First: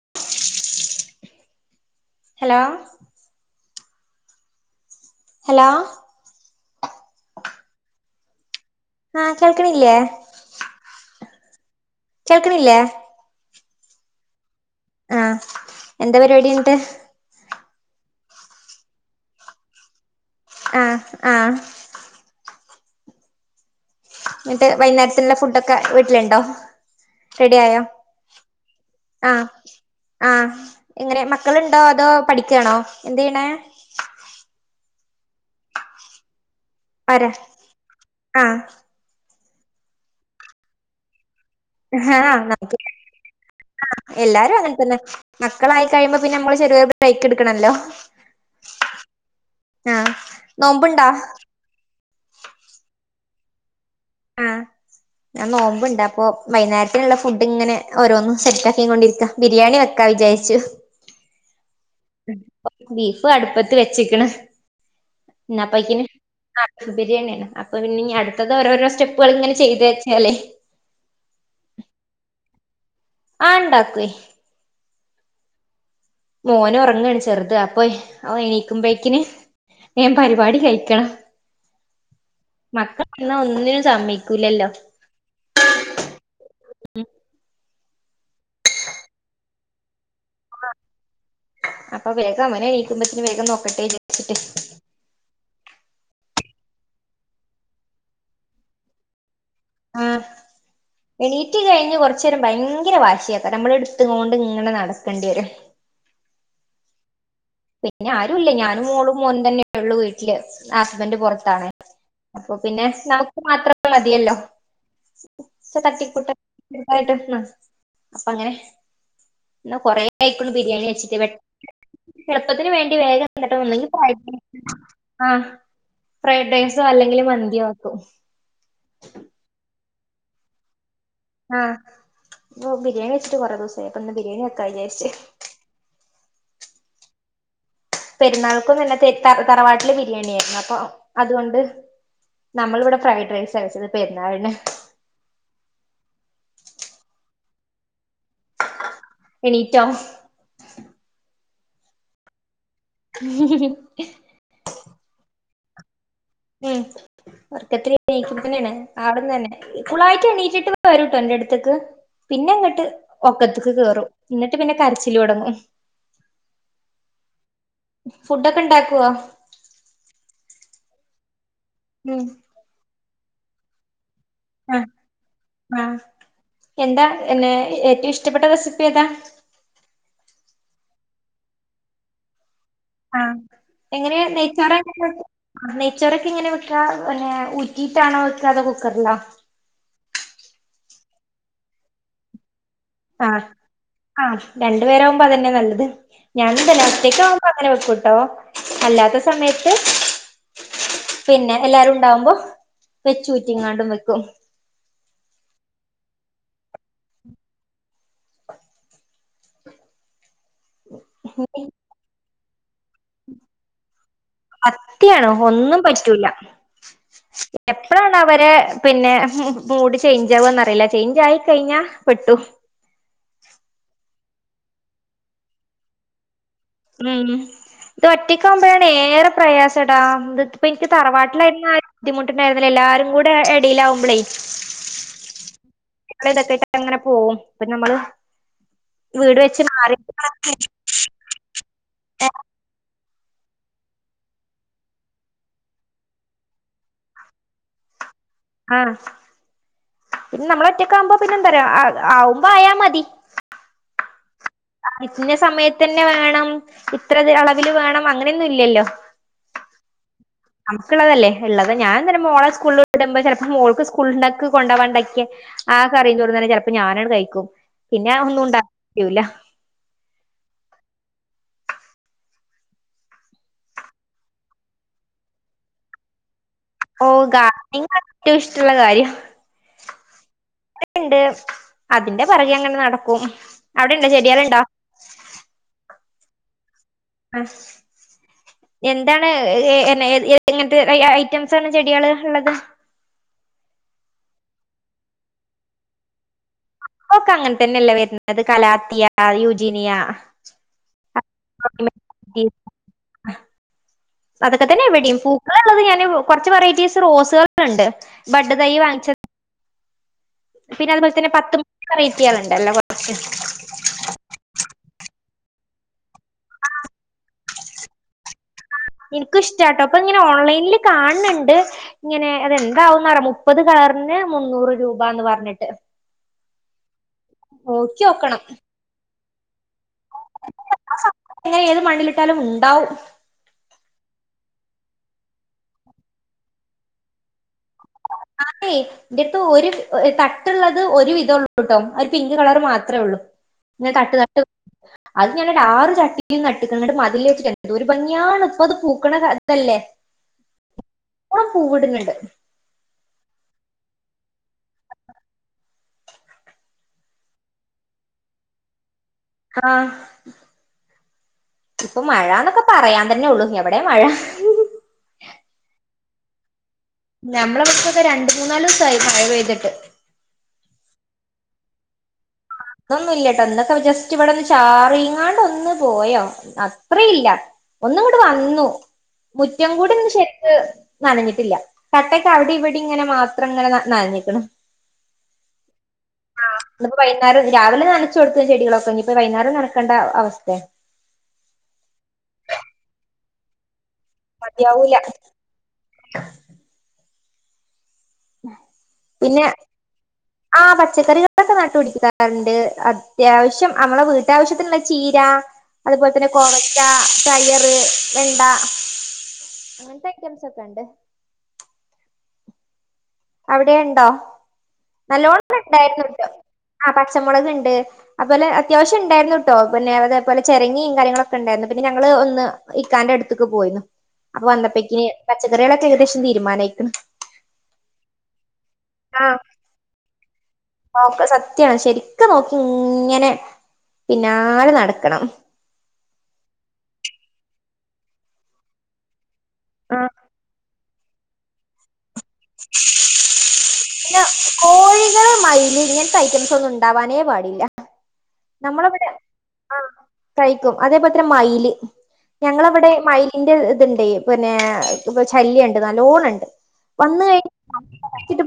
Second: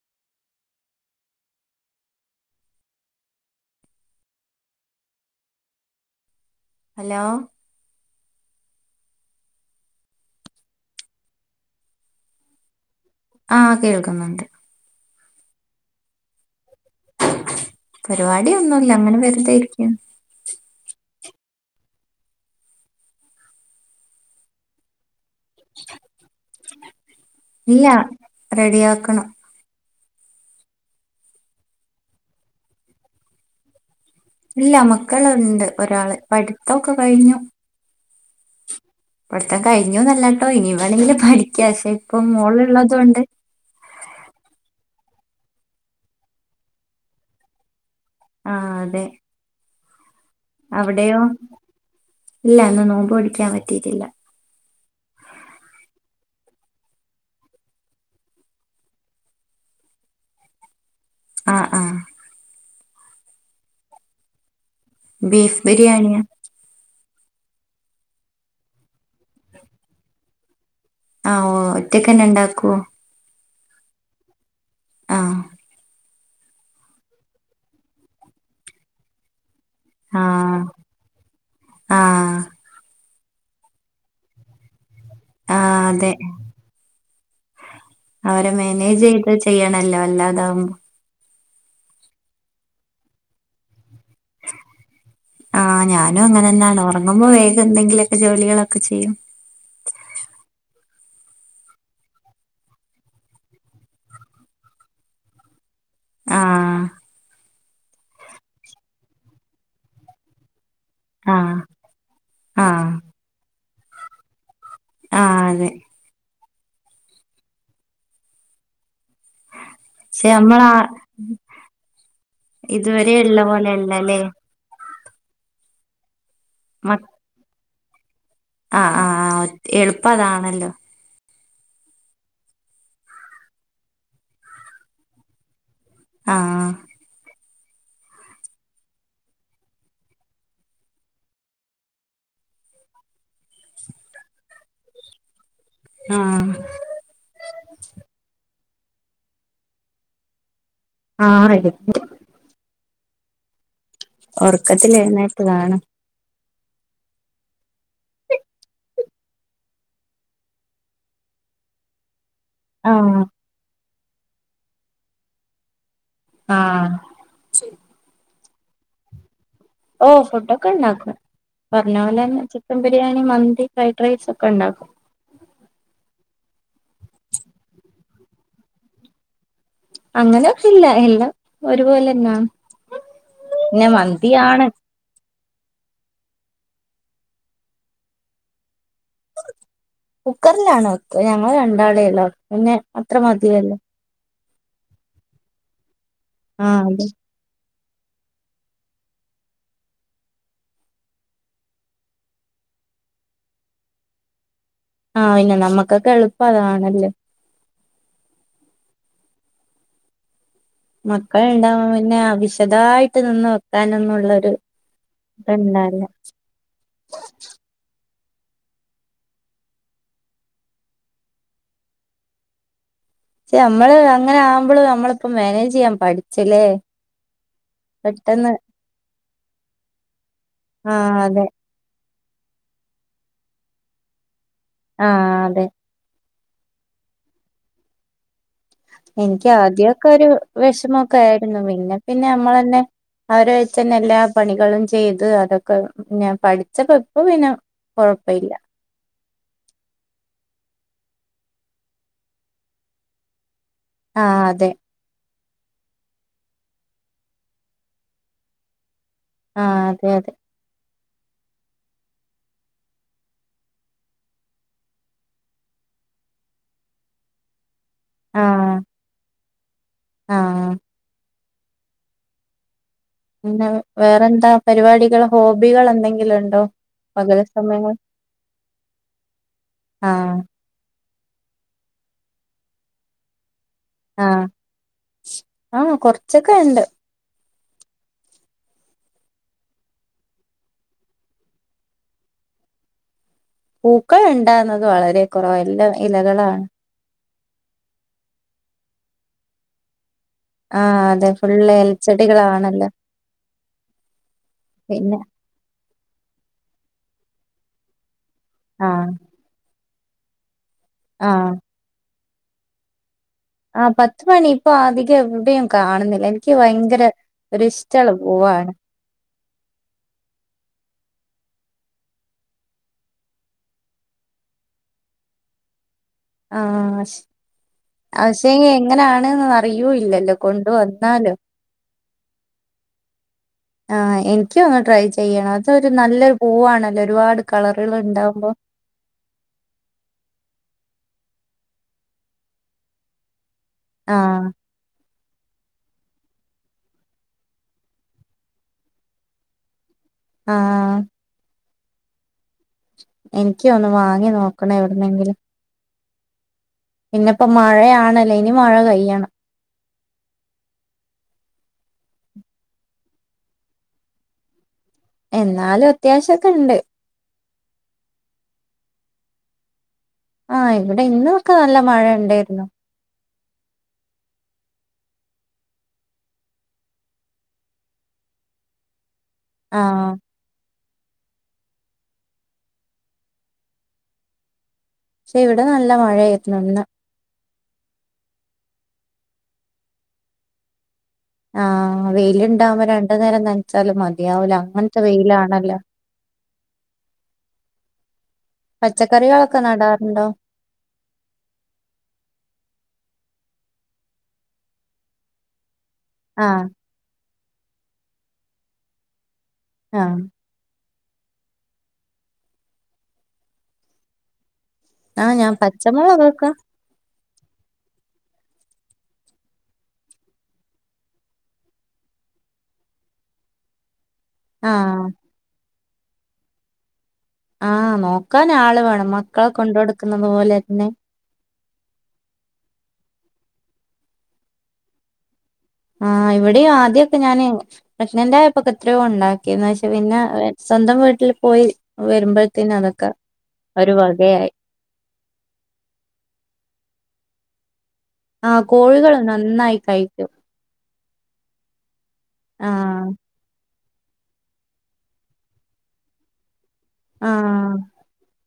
[unintelligible] Hello hello ആഹ കേൾക്കണില്ലേ കേൾക്കണില്ലേ ആഹ കേൾക്കുന്നുണ്ട് ആഹ എന്താ പരിപാടിണ്ട് പരിപാടിിയൊന്നുംല്ല അങ്ങനെ വെറുതൊയിരിക്കുണ് ആഹ ആഹ എന്നിട്ട് വയനാട്ട ഫുഡൊക്കെ വീട്ടിലുണ്ടോ റെഡി ആയോ ഇല്ല റെഡിയാക്കണം ആ ആഹ എങ്ങനെ മക്കളുണ്ടോ അതോ പഠിക്കണോ എന്ത് ചെയ്യണ ഇല്ല മക്കള ഉണ്ട് ഒരാള് പഠിത്തമൊക്കെ കഴിഞ്ഞു ആഹ [unintelligible] പഠത്തം കഴിഞ്ഞോ നല്ല കേട്ടോ ഇനി വേണെങ്കില് പഠിക്ക ആഹ ന ആ എല്ലാരും അങ്ങനെ തന്നെ മക്കളായി കഴിയുമ്പോ പിന്നെ നമ്മള് ചെറിയരു ബ്രേക്ക് എടുക്കണല്ലോ ആഹ അതെ ആഹ നോമ്പുണ്ടാ അവിടെയോ ഇല്ല എന്നന്ന് നോമ്പ് പിടിക്കാൻ പറ്റിയിട്ടില്ല ആഹ ഞാൻ നോമ്പുണ്ടണ്ട് അപ്പോൊ വൈകേരത്തിലുള്ള ഫുഡ് ഇങ്ങനെ ഓരോന്നും സെറ്റ് ആാക്കി കൊണ്ടിരിക്കാം ബിരിയാണി വ പക്കവി ജായിച്ചു ആ ആഹ ബീഫും അടുപ്പത്ത് വെച്ചിക്കണ് ബീഫ് ബിരിയാണിയാ എന്നപ്പക്ക ബിരിയാണിയാണ് അപ്പൊ പിന്നെ ഇനി അടുത്തത് ഓരോരോ സ്റ്റെപ്പുകൾ ഇങ്ങനെ ചെയ്ത് വച്ചാലേ ആ ഓ ഒറ്റക്കന്നെ ഉണ്ടാക്കുവോ ആ ഉണ്ടാക്കേ ആഹ [unintelligible] മോന ഉറങ്ങാണ് ചെറുത് അപ്പൊ അവ എനീക്കുമ്പോഴക്കിന് ഞൻ പരിപാടി ആഹ് കഴിക്കണം ആഹ് മക്കൾ എന്നാ ഒന്നിനും സമ്മക്കൂല്ലല്ലോ ആഹ അതെ അവരെ മാനേജ് ചെയ്ത് ചെയ്യണല്ലോ വല്ലാതാവുമ്പോ അപ്പൊ വേഗം അവനെ നീക്കുമ്പത്തന് വേഗം നോക്കട്ടെ വിചാരിച്ചിട്ട് ആഹ ഞാനും അങ്ങനെ ന്താണ് ഉറങ്ങുമ്പോ വേഗം എന്തെങ്കിലുമൊക്കെ ജോലികളൊക്കെ ചെയ്യും ആ [inaudible] എണീറ്റ് കഴിഞ്ഞ് കുറച്ച നേരം ഭയങ്കര വാശിയക്ക നമ്മള എടുത്ത കൊണ്ട് ഇങ്ങനെ നടക്കേണ്ടി വരും ആഹ് പിന്നെ ആരുല്ലേ ഞാനും മോളും മോനും തന്നെയ ഉള്ളു വീട്ടില് ഹസ്ബൻഡ് ആഹ് പുറത്തണ അപ്പൊ പിന്നെ ആഹ് നമുക്ക് മാത്രമ മതിയല്ലോ ആഹ് അതെ പ തട്ടിക്കൂട്ടായിട്ട് അപ്പ അങ്ങനെ എന്ന കൊറ പക്ഷെ ആയിക്കോണ്ട് നമ്മളാ ബിരിയാണി വെച്ചിട്ടേ ചെറുപ്പത്തിന് വേണ്ടി ഇതുവരെ വേഗം ഉള്ള കിട്ടണംെങ്കിൽ പോലെയല്ലല്ലേ പ്രില്ല ആഹ ഫ്രൈഡ് റൈസോ മ അല്ലെങ്കില് മന്തിയോ ആക്കും ആഹ് ആ് ആ എളുപ്പം അതാണല്ലോ ആഹ ഇ ബിരിയാണി വെച്ചിട്ട് കൊറെേ ദിവസമായി അപ്പ ഇന്ന് ബിരിയാണി വക്കാ വിചാരിച്ചു ആഹ [unintelligible] പെരുന്നാൾക്കുംല്ലെ ത തറവാട്ടില് ബിരിയാണി ആയിരുന്നു അപ്പൊ അതുകൊണ്ട് നമ്മളിവിടെ ഫ്രൈഡ് റൈസ് അയച്ചത് പെരുന്നാളിന് ആഹ [unintelligible] എണീറ്റോ ആഹ [unintelligible] ഉ [inaudible] ഉറക്കത്തിലായി എന്നായിട്ട് കാണും ഉം [inaudible] വർക്കത്തിക്കന്നെയാണ് അവിടന്ന തന്നെ ഫുളായിട്ട് എണീറ്റിട്ട് വരൂട്ടോ എന്റെ അടുത്തേക്ക് പിന്നെ ഇങ്ങിട്ട് ആഹ് ഒക്കത്തക്ക് കേറും എന്നിട്ട് പിന്നെ കരച്ചിൽ മുടങ്ങും ആഹ [unintelligible] ഫുഡ ഒക്കെ ഉണ്ടാക്കുവോ ഓ ഫുഡ് ഒക്കെ ഉണ്ടാക്കും പറഞ്ഞ പോലെ ഉം തന്നെ ചിക്കൻ ബിരിയാണി മന്തി കൈ ഫൈട്രൈസ് ഒക്കെ ആഹ് ഉണ്ടാക്കും ആഹ് എന്താ എന്നെ ഏറ്റവും ഇഷ്ടപ്പെട്ട റെസിപ്പി ഏതാ അങ്ങനെഇല്ല എല്ലാം ഒരുപോലെന്നാ ആഹ എങ്ങനെയാ നെയച്ചാറ നെയച്ചോറൊക്കെ ഇങ്ങനെ വെക്കാ പിന്നെ ഊറ്റിയിട്ടാണോ വെക്കാതെ കുക്കറിലണ ഞങ്ങൾ രണ്ടാളെയല്ലോ പിന്നെ അത്ര മതിയയല്ലേ രണ്ടു പേരാ ആകുമ്പോ അതന്നെ നല്ലത് ഞാന എല്ല ആഹ് അതെ ഒറ്റേക്ക ആവുമ്പ അങ്ങന വെക്കട്ടോ അല്ലാത്ത സമയത്ത് പിന്നെ എല്ലാരും ഉണ്ടാവുമ്പോ വെച്ചഊറ്റി ഇങ്ങാണ്ടും വെക്കും ആഹ പിന്നെ നമ്മക്കൊക്കെ എളുപ്പം അതാണല്ലേ മക്കളുണ്ടാവ പിന്നെ വിശദായിട്ട് നിന്ന് വെക്കാനൊന്നും കത്തിയാണ് ഒന്നും പറ്റൂല്ല എപ്പഴാണ് അവരെ പിന്നെ മൂട് ചേഞ്ച് ആവന്ന്റിയില്ല ചേഞ്ച് ആയി കഴിഞ്ഞാ പെട്ടു നമ്മള് അങ്ങനെ ആവുമ്പോള് നമ്മളിപ്പ മാനേജ് ചെയ്യാൻ പ ആന ഇത് പെട്ടെന്ന് ഒറ്റിക്കാവുമ്പോഴാണ് ഏറെ പ്രയാസം എടാ ഇപ്പോ എനിക്ക് ആഹ് അതെ തറവാട്ടിലായിുന്ന ബുദ്ധിമുട്ടുണ്ടായിരുന്നേ എല്ലാരും കൂടെ ഇടയിലാവുമ്പളേ ആഹ അതെ ന ഇതൊക്കെട്ട് അങ്ങനെ പോകവും ഇ നമ്മള് വീട് എനിക്ക് വെച്ച് മാറി ആദ്യമൊക്കെ ഒരു വിഷമൊക്കെ ആയിരുന്നു പിന്നെ പിന്നെ നമ്മള തന്നെ അവര വെച്ചന്നെ എല്ലാ പണികളും ചെയ്തു അതൊക്കെ ഞാൻ പഠിച്ച പപ്പ പിന്നെ കുഴപ്പ ആ പിന്നെ നമ്മള ഒറ്റക്കെ ആകുമ്പോ പിന്നെ എന്താ പറയാ ആവുമ്പോ ആയാ മതി ആ അതെ സമയത്ത് തന്നെ വേണം ഇത്ര അളവിൽ വേണം അങ്ങനെയൊന്നും ഇല്ലല്ലോ ആഹ അതെ അതെ ള്ളതല്ലേ ഉള്ളത് ഞാൻ തന്നെ മോളെ സ്കൂളിൽ ഇടുമ്പോ ചിലപ്പോ മോക്ക് സ്കൂളെ കൊണ്ട പോവാണ്ടക്കെ ആ കറിം ചേറും തന്നെഞാനും ഞാനട് കഴിക്കും പിന്നെ ഒന്നും ഉണ്ടാൂല ആഹ പിന്ന വേറെന്താ പരിപാടികൾ ഹോബികൾ എന്തെങ്കിലും ഉണ്ടോ ഓ പകൽ സമയങ്ങൾ ഗങ്ങ ഏറ്റവും ഇഷ്ടമുള്ള കാര്യം ആഹ ണ്ട് അതിന്റെ പറകെ അങ്ങനെ നടക്കും അവിടെണ്ടോ ആഹ് ചെരിയാലുണ്ടോ ആഹ് കൊറച്ചൊക്കെ ഉണ്ട് ആ എന്താണ് ഏ ഇങ്ങനത്തെ ഐറ്റംസണ് ചെടികള് ഉള്ളത് പൂക്കൾ ഉണ്ടാവുന്നത് വളരെ കുറവ എല്ലാം ഇലകളാണ് ഓക്ക അങ്ങനെ തന്നെയല്ലേ വരുന്നത് കലാത്തിയാ യുജിനിയാ ഫുള് എൽച്ചെഡികളാണല്ലോ അതൊക്കെ തന്നെ എവിടയും പൂക്കള ഉള്ളത് ഞാൻ കുറച്ച് വെറൈറ്റി റോസുകളണ്ട് ബഡ് തൈ ആഹ് വാങ്ങിച്ചത് പിന്നെ അതുപോലെ തന്നെ ആഹ് പത്ത് മണി വെറൈറ്റിണ്ടല്ലോ കൊറച്ച് ആ പത്ത മണി ഇപ്പൊ അധികം എവിടെയും കാണുന്നില്ല എനിക്ക് ഭയങ്കര ഒരിഷ്ടമുള്ള പോൂവാണ് എനിക്കും ഇഷ്ടാട്ടോ അപ്പൊ ഇങ്ങനെ ഓൺലൈനിൽ കാണണ്ട് ഇങ്ങനെ അതെന്താവന്ന്റിയ മുപ്പത് കളറിന് മുന്നൂറ് രൂപന്ന് പറഞ്ഞിട്ട് ആഹ അവശ നോക്കിയോക്കണം എങ്ങനാണ് അല്ലല്ലോ കൊണ്ട വന്നാലോ അങ്ങനെ ഏത് മണ്ണിലിട്ടാലും ഉണ്ടാവും ഒരിക്കും ഒന്ന് ട്രൈ ചെയ്യണം അതൊരു നല്ലരു പൂവാണല്ലോ ഒരുപാട് കളറുകൾ ഉണ്ടാവുമ്പോ ആണേ എന്റെത്ത് ഒരു തട്ടുള്ളത് ഒരു വിധ ള്ളൂട്ട പിങ്ക് കളർ മാത്രേ ഉള്ളൂ തട്ട് ത് ആഹ് അ ഡാ നട്ടിക്കട്ടും മതില് വെച്ചിട്ട് എന്തോ ഒരു ഭംഗിയാണ് ഇപ്പൊ അത് പൂക്കണ അതല്ലേ ആഹ പൂവിടുന്നുണ്ട് എനിക്ക ഒന്ന്ു വാങ്ങി നോക്കണ എവിടുന്നെങ്കിലും പിന്നെപ്പോ മഴയാണല്ലേ ഇനി മഴ കെയ്യണം ആഹ ഇപ്പൊ മഴന്നൊക്കെ പറയാൻ തന്നെ ഉള്ളു എവിടെ മഴ എന്നാലും അത്യാവശ്യംൊക്കെ ഉണ്ട് ഞമ്മെ പത്തൊക്കെ രണ്ട് മൂന്നാല് ദിവസമായി മഴ പെയ്തിട്ട് ആഹ ഇവിടെ ഇന്നൊക്കെ നല്ല മഴ ഉണ്ടായിരുന്നു ഒന്നും ഇല്ല ൊക്കെ ജസ്റ്റ് ഇവിടെ ഒന്ന് ചാറിങ്ങാണ്ട് ഒന്ന് പോയോ അത്ര ഇല്ല ഒന്നുംോട്ട വന്നു മുറ്റംകൂടിന്ന് ആഹ് ശക്ക് നനഞ്ഞിട്ടില്ല കട്ടക്ക് അവിടെ ഇവിടെ ഇങ്ങനെ മാത്രം ഇങ്ങനെ നനഞ്ഞിിക്കണം പക്ഷെ ഇവിടെ നല്ല മഴായിുന്നുന്ന് വൈകുന്നേരം രാവിലെ നനച്ചു കൊടുത്തുന്ന ചെടികളൊക്കെ ഇനിപ്പോ വൈകേരം നടക്കേണ്ട അവസ്ഥ ആഹ വെയിലുണ്ടാകുമ്പോ രണ്ട നേരം നനച്ചാലും മതിയാവൂല അങ്ങനത്തെ വെയിലാണല്ലോ പിന്നെ പച്ചക്കറികളൊക്കെ നടാറുണ്ടോ ആ പച്ചക്കറികളൊക്കെ നട്ട് പിടിക്കാറുണ്ട് അ അത്യാവശ്യം നമ്മളെ വീട്ടാവശ്യത്തിനുള്ള ചീര അതുപോലെ തന്നെ ആഹ് കൊഴച്ച തയറ് വെണ്ട അങ്ങനത്തെ ആഹ് ക്കംസ് ഒക്കെ ഉണ്ട് അവിടെ ഉണ്ടോ ആഹ് ഞാൻ നല്ലോണംണ്ടായിരുന്നുട്ട പച്ചമുളകൊക്കെ പച്ചമുളക് ഉണ്ട് അതുപലെ അത്യാവശ്യം ഉണ്ടായിരുന്നു കേട്ടോ പിന്നെ അതേപോലെ ചിരങ്ങിയും കാര്യങ്ങളൊക്കെ ഉണ്ടായിരുന്നു പിന്നെ ഞങ്ങള്ൾ ഒന്ന് ഇക്കാൻന്റെ അടുത്തേക്ക് പോയിന്ന അപ്പൊ വന്നപ്പേക്ക്ന് ആഹ് പച്ചക്കറികളൊക്കെ ഏകദേശം തീരുമാനയ്ക്ക്ണ് ക്കാനാള് വേണം മക്കളെ കൊണ്ടട്ക്ക്ന്ന പോലെ തന്നെ ആഹ് ഒക്കെ സ ത്യാണ് ശരിക്ക് നോക്കിങ്ങനെ പിന്നാലെ നട്ക്കണം ആഹ് ഇവടിം ആദ്യൊക്കെ ഞാന് പ്രെഷ്നെന്റായപ്പൊക്കെത്രോ ണ്ടാക്കീര്ന്ന് പക്ഷെ ആ പിന്നെ [unintelligible] സ്വന്തം വീട്ട്ല് പോയി വെര്മ്പഴ്ത്തിനതക്കാ പിന്നെ കോഴികൾ മയില് ഇങ്ങൻത്തെ ഐറ്റംസാെന്നും ണ്ടാവാനേ പാടില്ലാ ആഹ് കോഴികള് നന്നായി കഴിക്കും അതേപോൽ തന്നെ മയ്ല് ഞങ്ങളെവടെ ആഹ് മയ്ലിന്റ് ത്ണ്ടേ പ്ന്നെ ശല്യണ്ട് നല്ലോണണ്ട് ആഹ്.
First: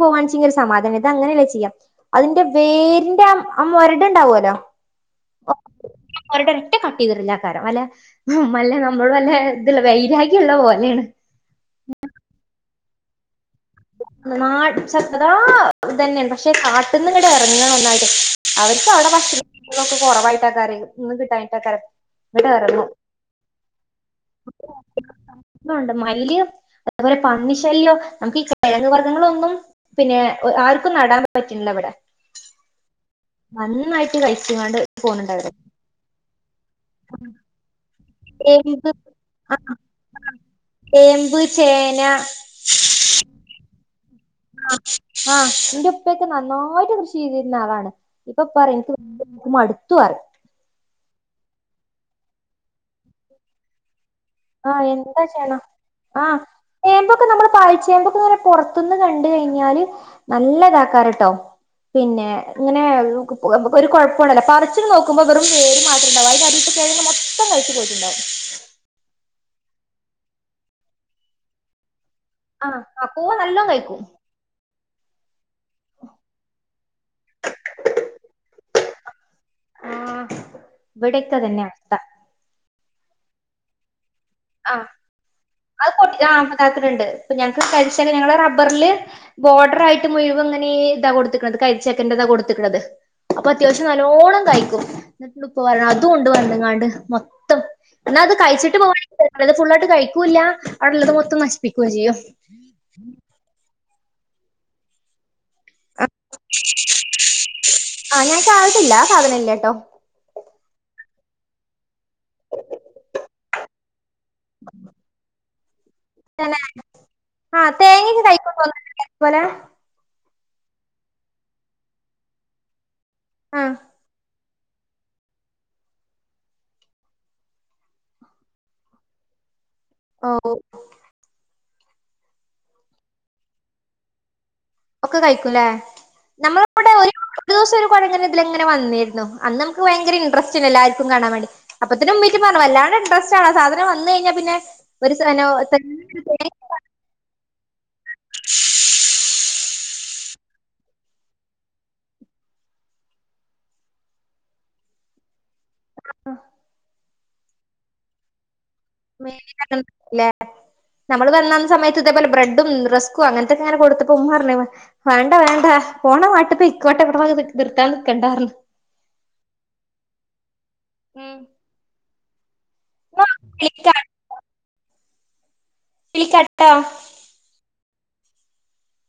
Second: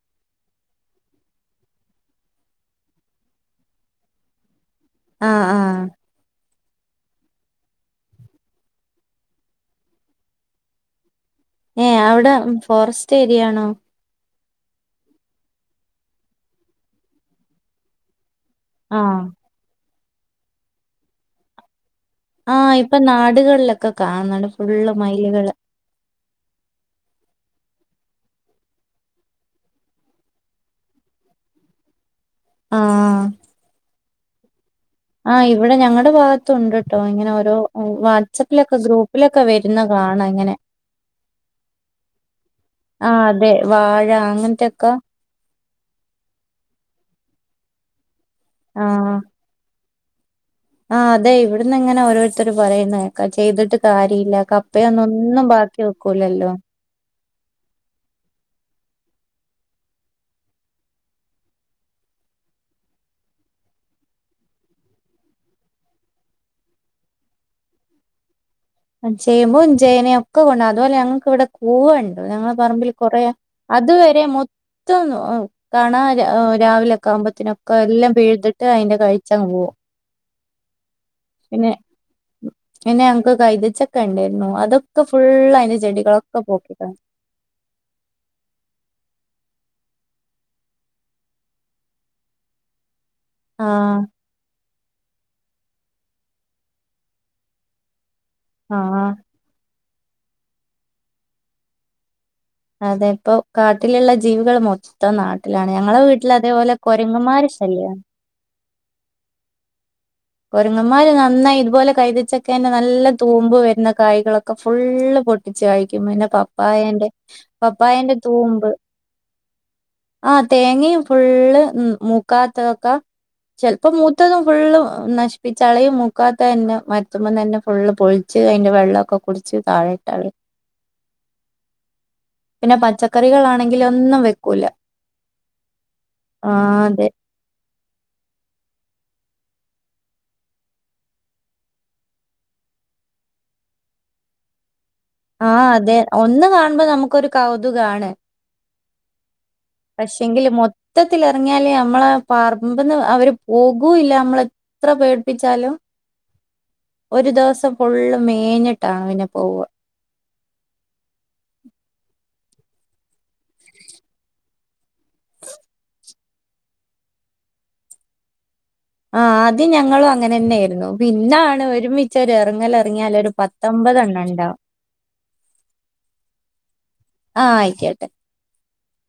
പോവാന്ന് വെച്ചെങ്കി സമാധാനം ഇത അങ്ങനെയല്ല ചെയ്യാം അതിന്റെ വേരിന്റെ മൊരട് ഉണ്ടാവല്ലോ ആഹ് ആഹ്. മ കട്ട് ചെയ്തിറിഞ്ഞ കാരം അല്ല മല്ല നമ്മള് വല്ല ഇല്ല വൈരാഗ്യം ഉള്ള പോലെയാണ്. ഏഹ് അവിടെ ഫോറസ്റ്റ് ഏരിയ ആണോ? നാട്ടിച്ചദ്ര ഇത് തന്നെയ പക്ഷെ കാട്ടിന്നിങ്ങട് ഇറങ്ങണം ന്നായിട്ട്. അവർക്കവിടെ ആഹ് ഭക്ഷണോക്കെ കുറവായിട്ടാക്കാരെ ഒന്ന് കിട്ടാനായിട്ടൊക്കാരെ ആഹ് ഇപ്പൊ നാടുകളിലൊക്കെ കാണണ്ട് ഫുള്ള് മൈലുകള് ഇലിയോ അത് പോലെ പന്നി ശല്യം നമുക്കി കെഴങ്ങ് വർഗ്ഗങ്ങളൊന്നും പിന്നെ ആർക്കും നടാൻ പറ്റില്ല ഇവിടെ. ആഹ് നന്നായിട്ട് കഴിച്ച്ങ്ങാണ്ട് ആഹ് ഇവിടെ ഞങ്ങടെ ഭാഗത്തുണ്ട് കേട്ടോ ഇങ്ങനെ ഓരോ വാട്ട്സപ്പിലൊക്കെ ചേമ്പ് ഗ്രൂപ്പിലൊക്കെ ആ വരുന്നെ കാണ ഇങ്ങനെ ചേമ്പ് ചേന. ആഹ് അതെ വാഴ അങ്ങനത്തെക്കെ ആഹ് ആഹ് എന്റെ ഉപ്പൊക്കെ നന്നായിട്ട് കൃഷി ചെയ്തിരുന്ന ആളാണ്. ഇപ്പൊ പറ ആഹ് എനിക്ക് മടുത്തുറിം ആഹ് അതെ ഇവിടന്ന് ഇങ്ങനെ ഓരോരുത്തർ പറയുന്നെക്ക ചെയ്തിട്ട് കാര്യ രില്ല ആഹ് കപ്പയൊന്നും എന്താ ഒന്നും ചെയ്യണ ബാക്കി ആഹ് വെക്കൂലല്ലോ. ചേമ്പൊക്കെ നമ്മള് പാഴ്ചയുമ്പോക്കെ പുറത്തുന്ന് കണ്ട് കഴിഞ്ഞാല് നല്ല ഇതാക്കാരാട്ടോ. പിന്നെ ഇങ്ങനെ ഒരു കുഴപ്പാണ് ലോ പറച്ച് നോക്കുമ്പോ വെറും വേര് മാത്രം ഉണ്ടാവും [inaudible] [unintelligible] മൊത്തം കഴിച്ച് പോയിട്ടുണ്ടാവും. ചേയ്മ്പും ചേനയും ഒക്കെ കൊണ്ട അതുപോലെ ഞങ്ങക്ക് ഇവിടെ കൂവണ് ഞങ്ങള് ആഹ് പറമ്പിൽ ആഹ് കൊറെ പൂവ് നല്ലോം കഴിക്കും അതുവരെ മൊത്തന്നു കാണാ രാവിലെ ഒക്കെ ആവുമ്പോത്തനൊക്കെ എല്ലാം പിഴ്തിട്ട് അതിന്റെ കഴിച്ചങ്ങ് പോവും. ആഹ് ഇവിടൊക്കെ അതന്നെ പിന്നെ അസ്ഥ. പിന്നെ ഞങ്ങക്ക് കൈതച്ച ആഹ് അത് പൊട്ട് ചെടികളൊക്കെ ആഹ് [unintelligible] പോക്കിക്കളഞ്ഞു ണ്ട് ഇപ്പ ഞങ്ങക്ക് തരിശാണ് ഞങ്ങള് റബ്ബർല് ബോർഡർ ആയിട്ട് മുയുവൻ ഇങ്ങനേ ഇതാ കൊടുത്ത്ക്ക്ണത് കൈതച്ചക്കന്റെതാ കൊട്ത്ത്ക്ക്ണത്. അപ്പൊ അത്യാവശ്യം ആഹ് നല്ലോണം കായ്ക്കും ഇന്ന്ട്ട്ണ്ട് ഉപ്പ പറിണ് അതുംണ്ട് വന്ന്ങ്ങാണ്ട് മൊത്തം ഇന്നാ അത് കയിച്ചി്ട്ട് ആഹ് പോവാണെങ്കി കൊയപ്പല്ല. ഇത് ഫുള്ളായിട്ട് കഴിക്കൂല്ല അവടെള്ളത് മൊത്തം നശിപ്പിക്കും ചിയ്യും. അതെ ഇപ്പോ കാട്ടില്ള്ള ജീവികൾ മൊത്തം നാ ട്ടിലാണ് ഞങ്ങളെ വീട്ടില് അതേപോലെ കൊരങ്ങമ്മാരെ ശല്യാണ്. ആ ഞാൻ കാവത്തില്ല ആ സാധനം ഇല്ലട്ടോ കൊരങ്ങമ്മാര് നന്നായി ഇതുപോലെ കൈതച്ചക്കെന്നെ നല്ല തൂമ്പ് വര്ന്ന കായ്കളൊക്കെ ഫുള്ള് പൊ ക്കും പിന്നെ തന്നെ കപ്പായൻ്റെ ആ പപ്പായന്റെ തേങ്ങയൊക്കെ കഴിക്കും തൂമ്പ് തോന്നുന്നുണ്ട് പോലെ ആഹ് തേങ്ങയും ഫുള്ള് ഉം മൂക്കാത്തതൊക്കെ ആ ചെലപ്പം മൂത്തതും ഫുള്ള് നശിപ്പിച്ചളയും മൂക്കാത്തതന്നെ മരത്തുമ്മന്നെന്നെ ഫുള്ള് പൊള്ച്ച് അയ്ന്റെ വെള്ളൊക്കെ കുടിച്ച് ഓ താഴട്ടളയും പിന്നെ പച്ചക്കറികളാണെങ്കിലൊന്നും വെ ഒക്കെ കയ്ക്കും ലേ ആ നമ്മളവിടെ അതെ ഒരു ദിവസം ഒരു കൊരങ്ങന് ഇതിലെങ്ങനെ വന്നീര് ന്നു അന്ന് നമുക്ക് വയങ്കര ഇൻട്രസ്റ്റ് ഏനു എല്ലാർക്കും കാണാൻ വേണ്ടി അപ്പത്തിന് ഉമ്മീറ്റും പറഞ്ഞു വല്ലാണ്ടെ ഇൻട്രസ്റ്റ് ആവ സാധനം വന്ന് കയ്ഞ്ഞാ പിന്നെ ഒരു ആഹ അതെ ഒന്ന് കാണുമ്പോ നമുക്കരു കൗതുകമാണ് പക്ഷെങ്കില് മൊത്തത്തിൽ ഇറങ്ങിയാല് നമ്മളെ പറമ്പന്ന് അവര് പോകൂല്ല നമ്മള എത്ര പേടിപ്പിച്ച ചലും ഒരു ദിവസം ഫു ള്ളും മേഞ്ഞിട്ട് [unintelligible] നമ്മള് വന്ന സമയത്ത് ഇതേപോലെ ബ്രെഡ് സ്കും അങ്ങനത്തൊക്കെ അങ്ങനെ കൊടുത്തപ്പോ ഉമ്മറഞ്ഞ വേണ്ട വണ്ട പോണ പാട്ടിൽ പൈക്കോട്ടെ [unintelligible] നിർത്താൻ നിക്കണ്ടാർന്ന് ആ അത് ഞങ്ങളും അങ്ങനെ തന്നെ ഉം പിന്നാണ് ഒരുമിച്ച ഒരു എറങ്ങലെറങ്ങിയാാല ഒരു വിളിക്കാ പത്തൊമ്പതെണ്ണ ഉണ്ടാവ വിളിക്കട്ടാ [unintelligible]